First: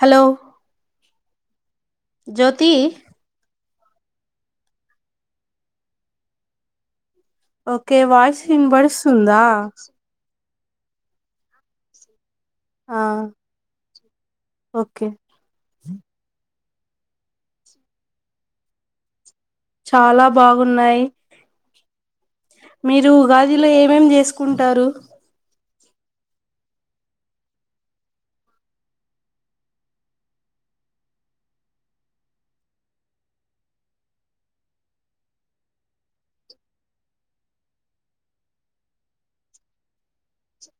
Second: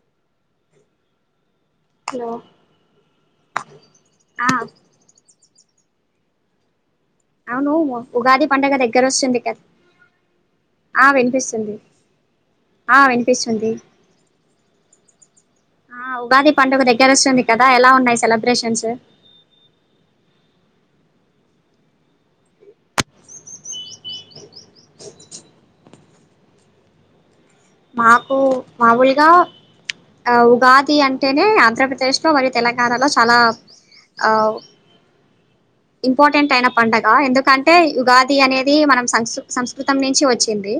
Hello hello జ్యోతి ఆ అవును okay voice Ugadi ఇన్ పండగ దగ్గర వస్తుంది బడుస్తుందా కదా ఆ వినిపిస్తుంది ఆ వినిపస్తుంది ఓకే ఆ ఉగాది పండుగ దగ్గర వస్తుంది కదా ఎలా ఉన్నాయి సెలబ్రేషన్స్ చాలా బాగున్నాయి మీరు ఉగాదిలో ఏమేం చేసుకుంటారు మాకు మామూలుగా ఆ ఉగాది అంటేనే ఆంధ్రప్రదేశ్ లో మరియు తెలంగాణలో చాలా ఆ ఇంపార్టెంట్ అయిన పండగ ఎందుకంటే ఉగాది అనేది మనం సంస్క సంస్కృతం నుంచి వచ్చింది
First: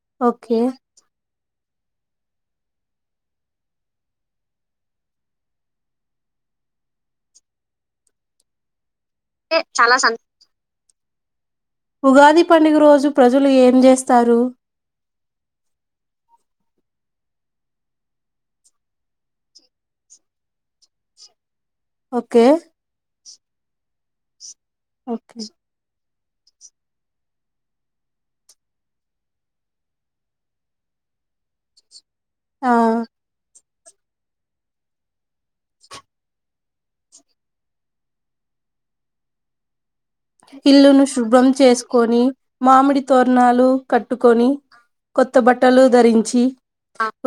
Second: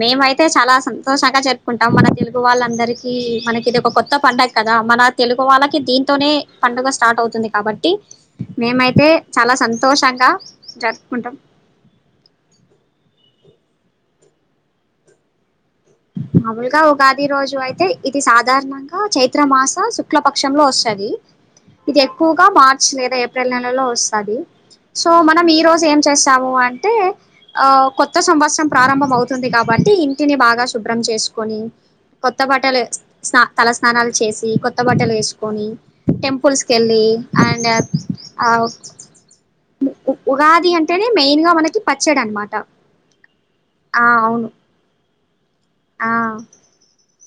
మేమ అయితే ఓకే చాలా సం షంగ జరుపుకుంటాం మన తెలుగు వాళ్ళ అందరికీ మనకి ఇది ఒక కొత్త పండగ కదా మన తెలుగు వాళ్ళకి దీంతోనే పండుగ స్టార్ట్ అవుతుంది కాబట్టి మేమైతే చాలా సంతోషంగా జర్ కుంటాం ఉగాది పండుగ రోజు ప్రజలు ఏం చేస్తారు మామూలుగా ఉగాది ప్రతి రోజు అయితే ఇది సాధారణంగా చైత్ర మాస శుక్లపక్షంలో వస్తది ఇది ఓకే ఎక్కువగా మార్చ లేదా ఏప్ ప్రిల్ నెలలో వస్తాది సో ఓకే మనం ఈ రోజు ఏం చేస్ తాము అంటే కొత్త సంవత్సరం ప్రారంభం అవుతుంది కాబట్టి ఇంటిని బాగా శు శుభ్రం చేసుకొని కొత్త ఆ బటలు ఏస్ స్నా తలస్నానాలు చేసి కొత్త బట్టలు వేసుకొని టెంపుల్స్కి వెళ్ళి అండ్ ఆఉ ఇల్లును శుభ్రం పచ్చడి చేసుకొని అనమాట మామిడి తోరణాలు ఆ కట్టుకొని అవును కొత్త బట్టలు ఆ ధరించి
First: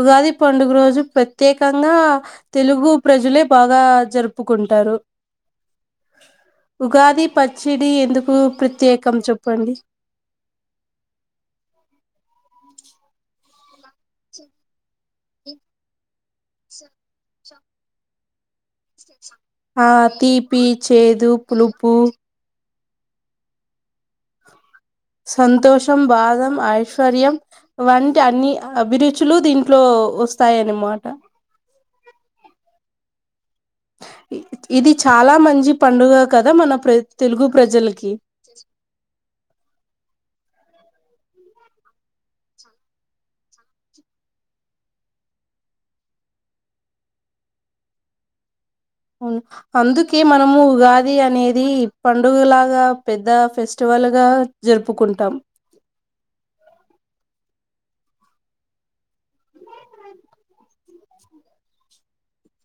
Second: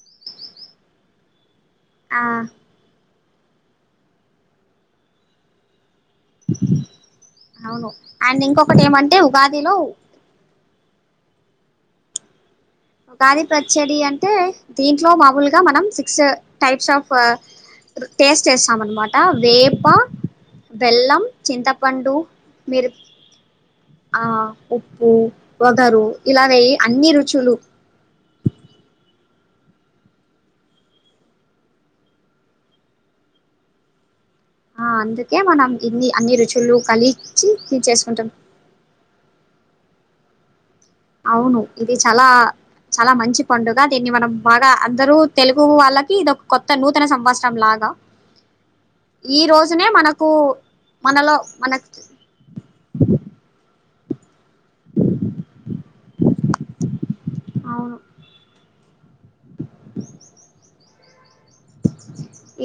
ఉగాది పండుగ రోజు ప్రత్యే కంగా ఆ తెలుగు ప్రజలే బాగా జరుపుకుంటారు ఉగాది ప అవును అండ్ ఇంకొకటి ఏమంటే ఉగాదిలో ఉగాది పచ్చడి అంటే దీంట్లో మామూలుగా మనం సిక్స్ టైప్స్ ఆఫ్ టేస్ట్ చేస్తాం అనమాట వేప ఆ తీపి బెల్లం చేదు పులుపు చింతపండు మీరు ఆ ఉప్పు సంతోషం వగరు ఇలాగ బాదం అన్ని ఐశ్వర్యం రుచులు వంటి అన్ని అభిరుచులు దీంట్లో వస్తాయన్నమాట ఆ ఇది చాలా అందుకే మనం మంచి ఇన్ని పండుగ అన్ని కదా మన రుచులు ప్ర తెలుగు కలిచి ఇది ప్రజలకి చేసుకుంటాం అవును ఇది చాలా చాలా మంచి పండుగ దీన్ని మనం బాగా అందరూ తెలుగు వాళ్ళకి ఇది ఒక కొత్త నూతన సంవత్సరం లాగా వును ఈ రోజునే అందుకే మనకు మనము ఉగాది మనలో అనేది మనకు పండుగలాగా పెద్ద ఫెస్ ఫస్ట్వాలుగా జరుపుకుంటాం అవును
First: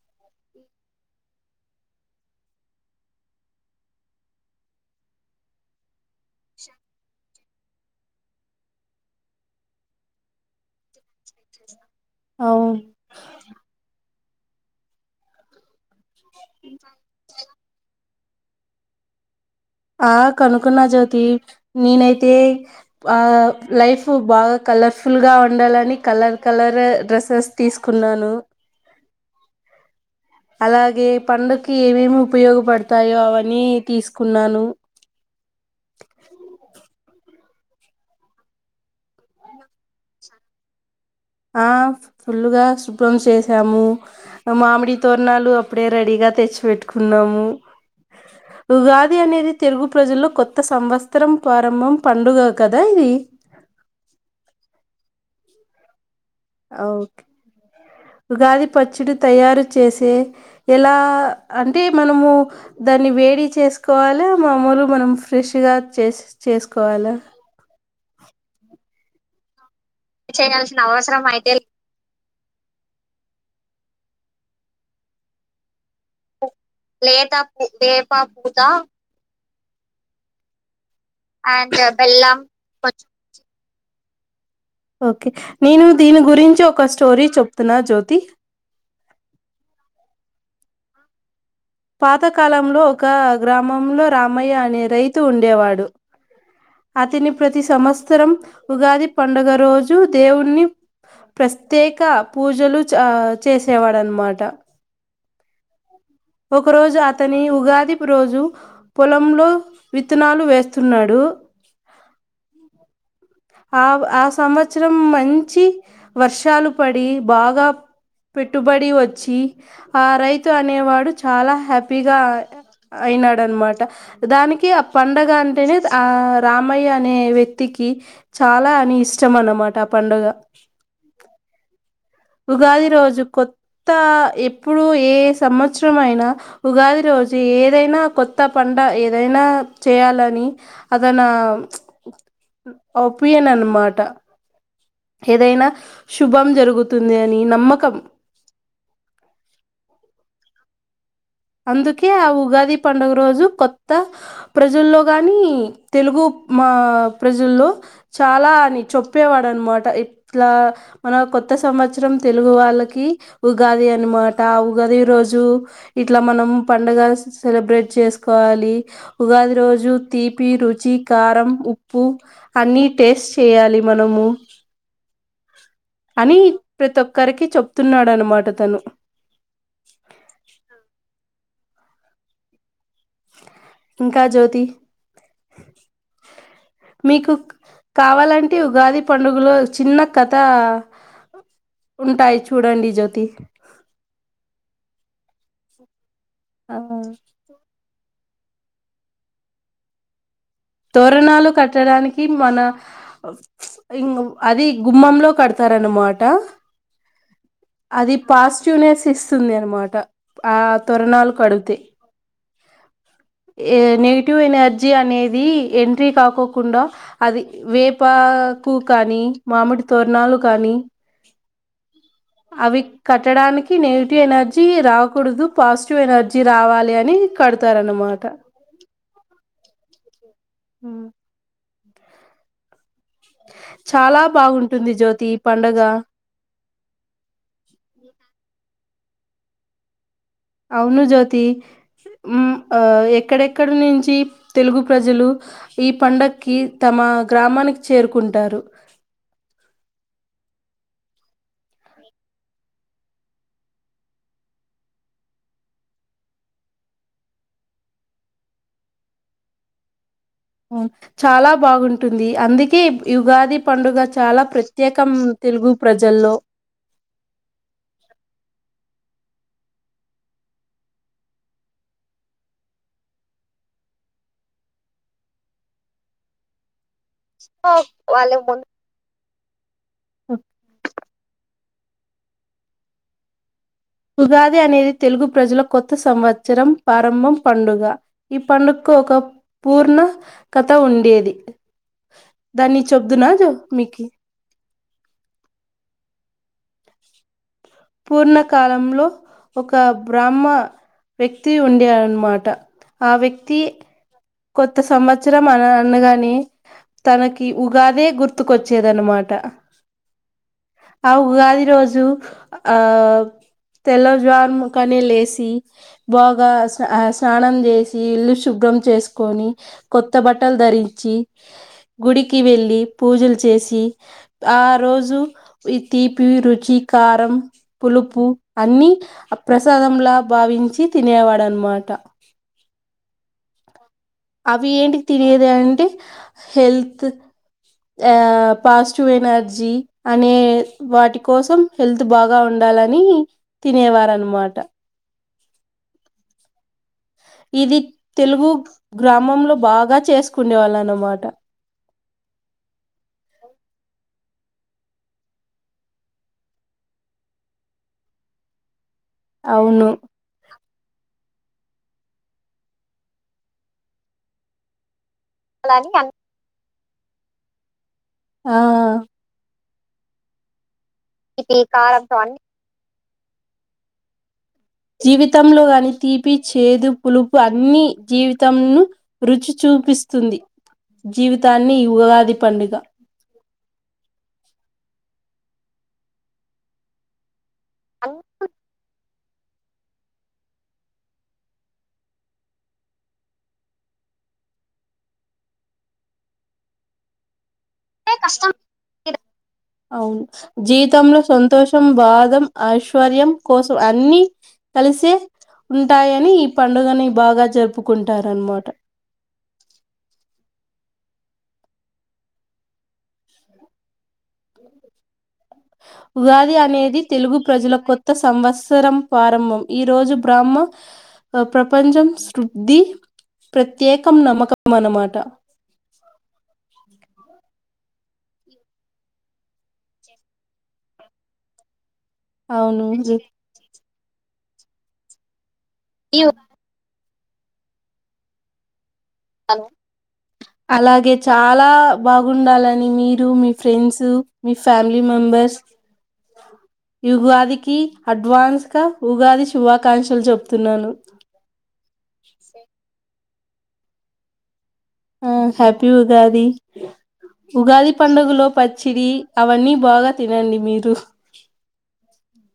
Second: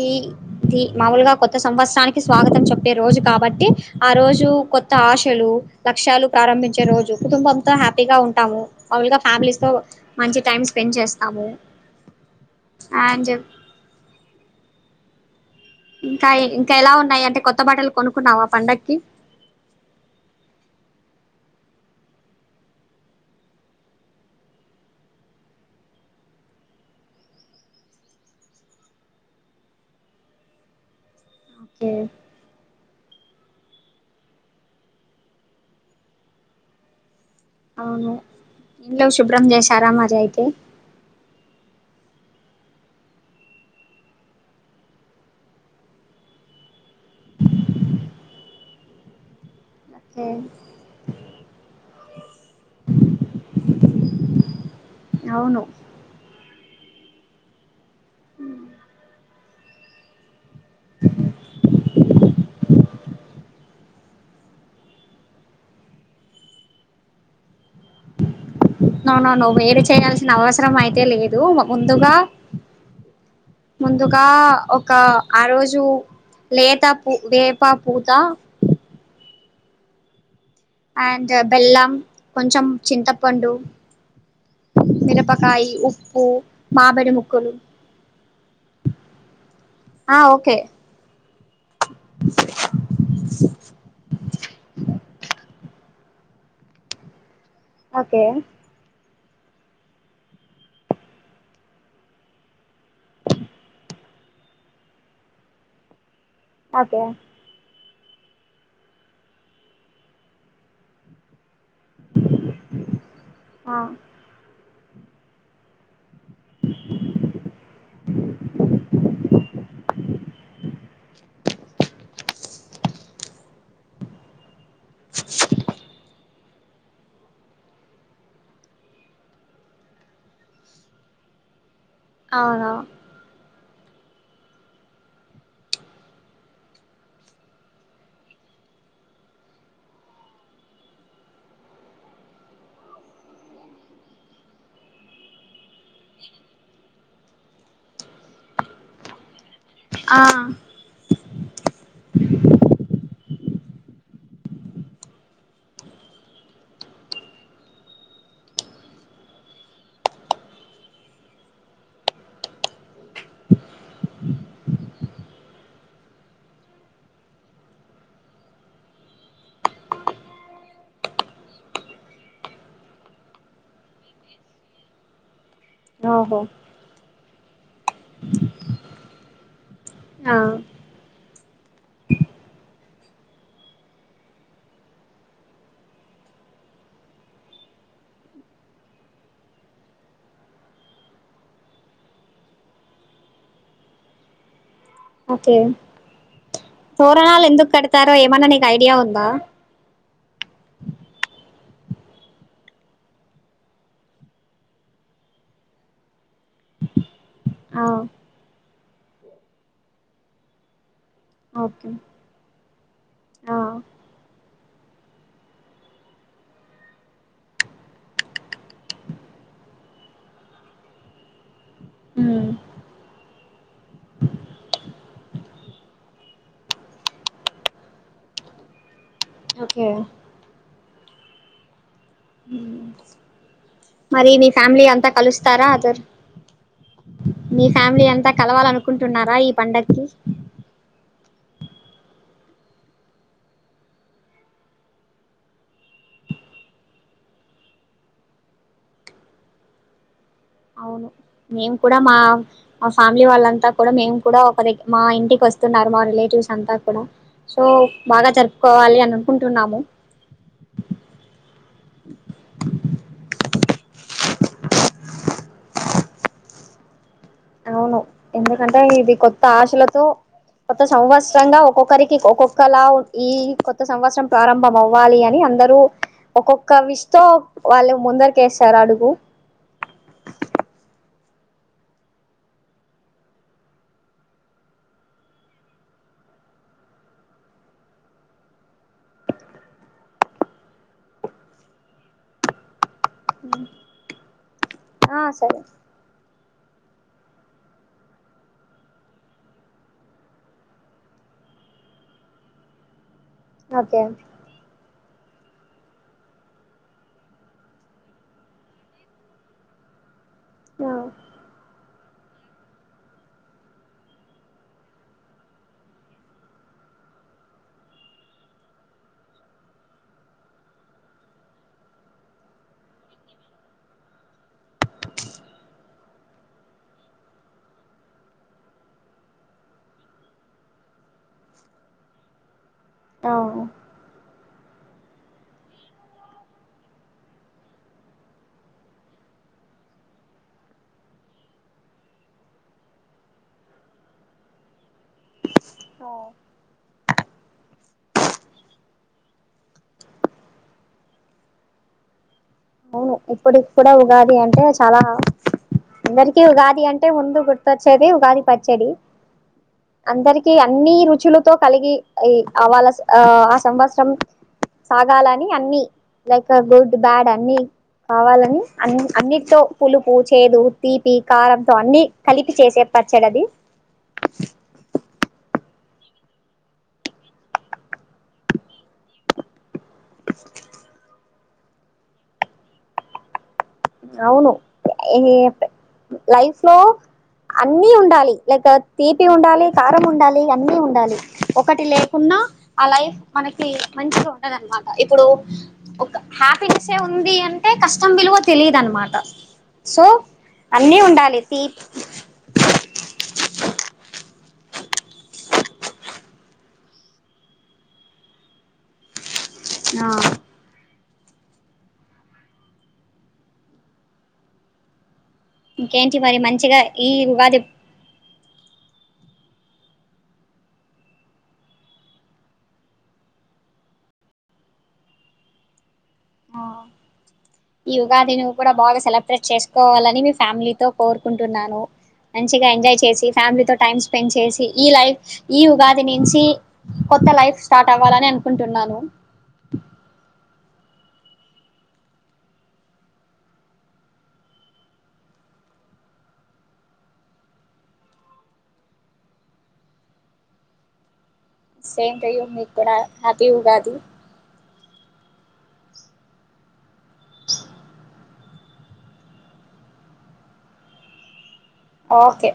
ఈది మామూలుగా కొత్త సంవత్సరానికి స్వాగతం చెప్పే రోజు కాబట్టి ఆ రోజు కొత్త ఆశలు లక్ష్యాలు ప్రారంభించే రోజు కుటుంబం హ్యాపీగా ఉంటాము మామూలుగా ఫ్యామిలీస్ తో మంచి టైం స్పెండ్ చేస్తా అమో అవును ఆ చె ఇంకా ఇంకా ఎలా ఉన్నాయి అంటే కొత్త కొత్త బట్టలు కొనుక్కున్నావా పండగకి ఆ కనుకున్న జ్యోతి నేనైతే ఆ లైఫ్ బాగా కలర్ఫుల్గా ఉండాలని కలర్ కలర్ డ్రెస్సెస్ తీసుకున్నాను అలాగే పండుకి ఓకే ఏమేమి ఉపయోగపడతాయో అవ తీసుకున్నాను అవును ఇంట్లో శుభ్రం చేశారామరి అయితే ఆ ఫుల్లుగా శుభ్రం చేసాము మామిడి తోరణాలు అప్పుడే రెడీగా తెచ్చిపెట్టుకున్నాము ఉగాది అనేది తెలుగు ఓకే ప్రజల్లో కొత్త సంవత్సరం ప్రారంభం పండుగ కదా ఇది అవును ఓకే ఉగాది పచ్చడి తయారు చేసే ఎలా అంటే మనము దాన్ని వేడి చేసుకోవాలా మామూలు మనం ఫ్రెష్గా చే చేసుకోవాలా నో నో వేడి చేయాల్సిన అవసరం అయితే లేదు ముందుగా ముందుగా ఒక ఆ రోజు లేతా లేత వేప పూత పూత అండ్ బెల్లం కొంచెం చింతపండు ఓకే మిరపకాయి నేను దీని ఉప్పు గురించి ఒక మామిడి స్టోరీ ముక్కలు చెప్తున్నా. జ్యోతి కే పాతకాలంలో ఒక గ్రామంలో రామయ్య అనే రైతు ఉండేవాడ్. డు అతని ప్ ప్రతి ఓకే సంవత్సరం ఉగాదిప్ పండుగ రోజు దేవుణ్ణి ప్రస్తేక పూజలు చ చేసేవాడనమాట. ఒక రోజు ఓకే అతని ఉగాది రోజు పొలంలో విత్తనాలు వేస్తున్నాడు. ఆవ్ ఆ సం వత్సరం మంచి వర్షాలు పడి బాగా పెట్టుబడి వచ్చి. ఆ రైతు అనేవాడు చాలా హ్యాపీగా ఆ య అయినాడనమాట. దానికి ఆ పండగ అంటేనే ఆ రామయ్య అనే వ్యక్తికి చాలా అని ఇష్టం అన్నమాట. ఆ పండుగ అవునా ఉగాది రోజు కొత్ కొత్త ఎప్పుడు ఏ సంవత్సరం అయినా. ఉగాది రోజు ఏదైనా కొత్త పంట. ఏదైనా చేయాలని అదన నా ఒపీయన్ అనమాట. ఏదైనా శుభం జరుగుతుంది. అని నమ్మకం ఆహ్ అందుకే ఆ ఉగాది పండుగ రోజు కొత్త ప్రజల్లో గానీ, తెలుగు మా ప్రజల్లో చాలా అని చొప్పేవాడు అనమాట. ఇట్లా మన కొత్త సంవత్సరం తెలుగు వాళ్ళకి ఉగాది అనమాట. ఆ ఉగాది రోజు ఇట్లా మనము పండగ సెలబ్రేట్ చేసుకోవాలి. ఉగాది రోజు తీపి, రుచి, కారం, ఉప్పు అన్నీ టేస్ట్ చేయాలి. మనము అనీ ఓహో ప్రతోక్ కరికి చెప్తున్నాడన్నమాట తను. ఆ ఇంకా జ్యోతి మీకు కావాలంటే. ఉగాది పండుగలో చిన్న కథ ఉంటాయి చూడండి. జ్యోతి ఓకే ఆ తోరణాలు ఎందుక్ కాడత్ తారో ఏమన్నా నీకు ఐడియా ఉందా. తోరణాలు కట్టడానికి. మన ఇంగ్ అది గుమ్మంలో కడతారన్నమాట ఆ అది పాస్ చ్యూనేస్ ఇస్తుంది అనమాట. ఆ తోరణాలు కడుగుతే. ఓకే ఆ ఏ నెగిటివ్ ఎనర్జ్ జి అనేద్ అది ఎంట్రీ కాకోకుండా. అది వేపాకు కానీ, మామిడి తోరణాలు కానీ. ఉమ్ అవి కట్టడానికి నెగిటివ్ ఎనర్జీ రాకూడుదు. పాజిటివ్ ఎనర్జీ రావాలి అని కడతారన్నమాట. ఓకే హ్మ్ హ్మ్ చాలా మరి నీ ఫ్యామిలీ బాగుంటుంది ఎంత జ్యోతి ఈ కలుస్తారా పండగ అదరు మీ ఫ్యామిలీ ఎంత కలవాలనుకు కుంటున్నారా ఈ పండగకి అవునుజ్యోతి హ్మ్ అ ఎక్కడెక్కడి నుంచి తెలుగు ప్రజలు ఈ పండగకి తమ గ్రామానికి చేరుకుంటారు అవును మేము కూడా మా ఫ్యామిలీ వాళ్ళంతా కూడా మేము కూడా మా ఇంటికి వస్తున్నారు మా రిలేటివ్స్ అంతా కూడా సో బాగా జరుపుకోవాలి అని అనుకుంటున్నాము చాలా బాగుంటుంది అందుకే ఉగాది పండుగ చాలా ప్రత్యేకం తెలుగు ప్రజల్లో అవును ఎందుకంటే ఇది కొత్త ఆశలతో కొత్త సంవత్సరంగా ఒక్కొక్కరికి ఒక్కొక్కలా ఈ కొత్త సంవత్సరం ప్రారంభం అవ్వాలి అని అందరూ ఒక్కొక్క విష్ తో వాళ్ళు ముందరికి వేశారు అడుగు హ్మ్ ఉగాది అనేది తెలుగు ప్రజల కొత్త సంవత్సరం ప్రారంభం పండుగ ఈ పండుగకు ఒక పూర్ణ కథ ఉండేది దాన్ని చబ్దు నాజ మీకి ఆ సరే పూర్ణకాలంలో ఒక బ్రాహ్మ వ్యక్తి ఉండేారన్నమాట ఆ వ్యక్తి ఓకే కొత్త సంవత్సరం అన అన్నగాని తనకి ఉగాదే గుర్తుకొచ్చేదనమాట ఆ ఉగాది రోజు ఆ తెల్ల జ్వారం కనీ లేసి బాగా స్నానం చేసి ఇల్లు శుభ్రం చేసు కొని కొత్త బట్టలు ధరించి గుడికి వెళ్ళి పూజలు చేసి ఆ రోజు ఈ తీపి రుచి కారం పులుపు అన్నీ ప్రసాదంలా భావించి తినేవాడునమాట అ అవి ఏంటి తినేది అంటే హెల్త్ ఆ పాజిటివ్ ఎనర్జీ అనే వాటి కోసం హెల్త్ బాగా ఉండాలని తినేవారు అనమాట అ ఇది తెలుగు గ్రామంలో బాగా చేసుకుండే వాళ్ళ అన్నమాట అవును ఇప్పుడిపుడే కూడా ఉగాది అంట అంటే చాలా అందరికిీ ఉగాది అంటే ముందు గుర్తొచ్చేది ఉగాది పచ్చడి అవును అందరికి అన్ని రుచులతో కలిగి అ వాళ ఆ ఆ సంవత్సరం స కాలాని అన్ని లైక్ గుడ్ దాడా అమీ ఆ కావాలని అన్ని అన్నిటో పులుపు చేదు తీపి కారంంతో అన్ని కలిపి చేసే పచ్చడది జీవితంలో కాని తీపి చేదు పులుపు అన్నిజీవితంను రుచి చూపిస్త స్తుంది జీవిత దాన్ని ఈ ఉగాది పండుగ అవును లైఫ్ లో అన్నీ అంతే ఉండాలి లైక్ తీపి ఉండాలి కారం ఉండాలి అన్నీ ఉండాలి ఒకటి లేకున్నా ఆ లైఫ్ మనకి మంచిగా ఉండదనమాట ఇప్పుడు ఒక హ్యాపీనెస్ ఉంది అ ఉంటే కష్టం విలువ అనమాట సో అవును అన్నీ జీవితంలో ఉండాలి తీ సంతోషం బాధం ఐశ్వర్యం కోసం అన్ని కలిసే ఉంటాయని ఈ పండుగని బాగా జరుపుకుంటారన్నమాట నా అ ఇంకేంటి [inaudible] మరి ఉగాది మంచిగా అనేది ఈ తెలుగు ఉగాది ప్రజల కొత్త సంవత్స సరం ప్రారంభం ఈ రోజు బ్రహ్మ ప్రపంచం శుద్ధి ప్రత్యేకం నమ్మకం అన్నమాట ఆ ఈ ఉగాదిని కూడా బాగా సెలబ్రేట్ చేసుకోవాలని మీ ఫ్యామిలీతో కోరుకుంటున్నాను మంచిగా అవును ఎంజాయ్ చేసి జీ- ఫ్యామిలీతో టైమ్ స్పెండ్ చేసి ఈ లైఫ్ ఈ ఉగాది ఈ నుంచి కొత్త లైఫ్ స్టార్ట్ అవ్వాలని అనుకుంటున్నాను అలాగే చాలా బాగుండాలని మీరు మీ ఫ్రెండ్స్ మీ ఫ్యామిలీ మెంబర్స్ ఉగాదికి అడ్వాన్స్ గా ఉగాది శుభాకాంక్షలు చెప్తున్నాను సేం టయూ మీ కూడా హ్యాపీ ఉగాది ఆ హ్యాపీ ఉగాది ఉగాది పండగలో పచ్చిడి అవన్నీ బాగా తినండి మీరు ఓకే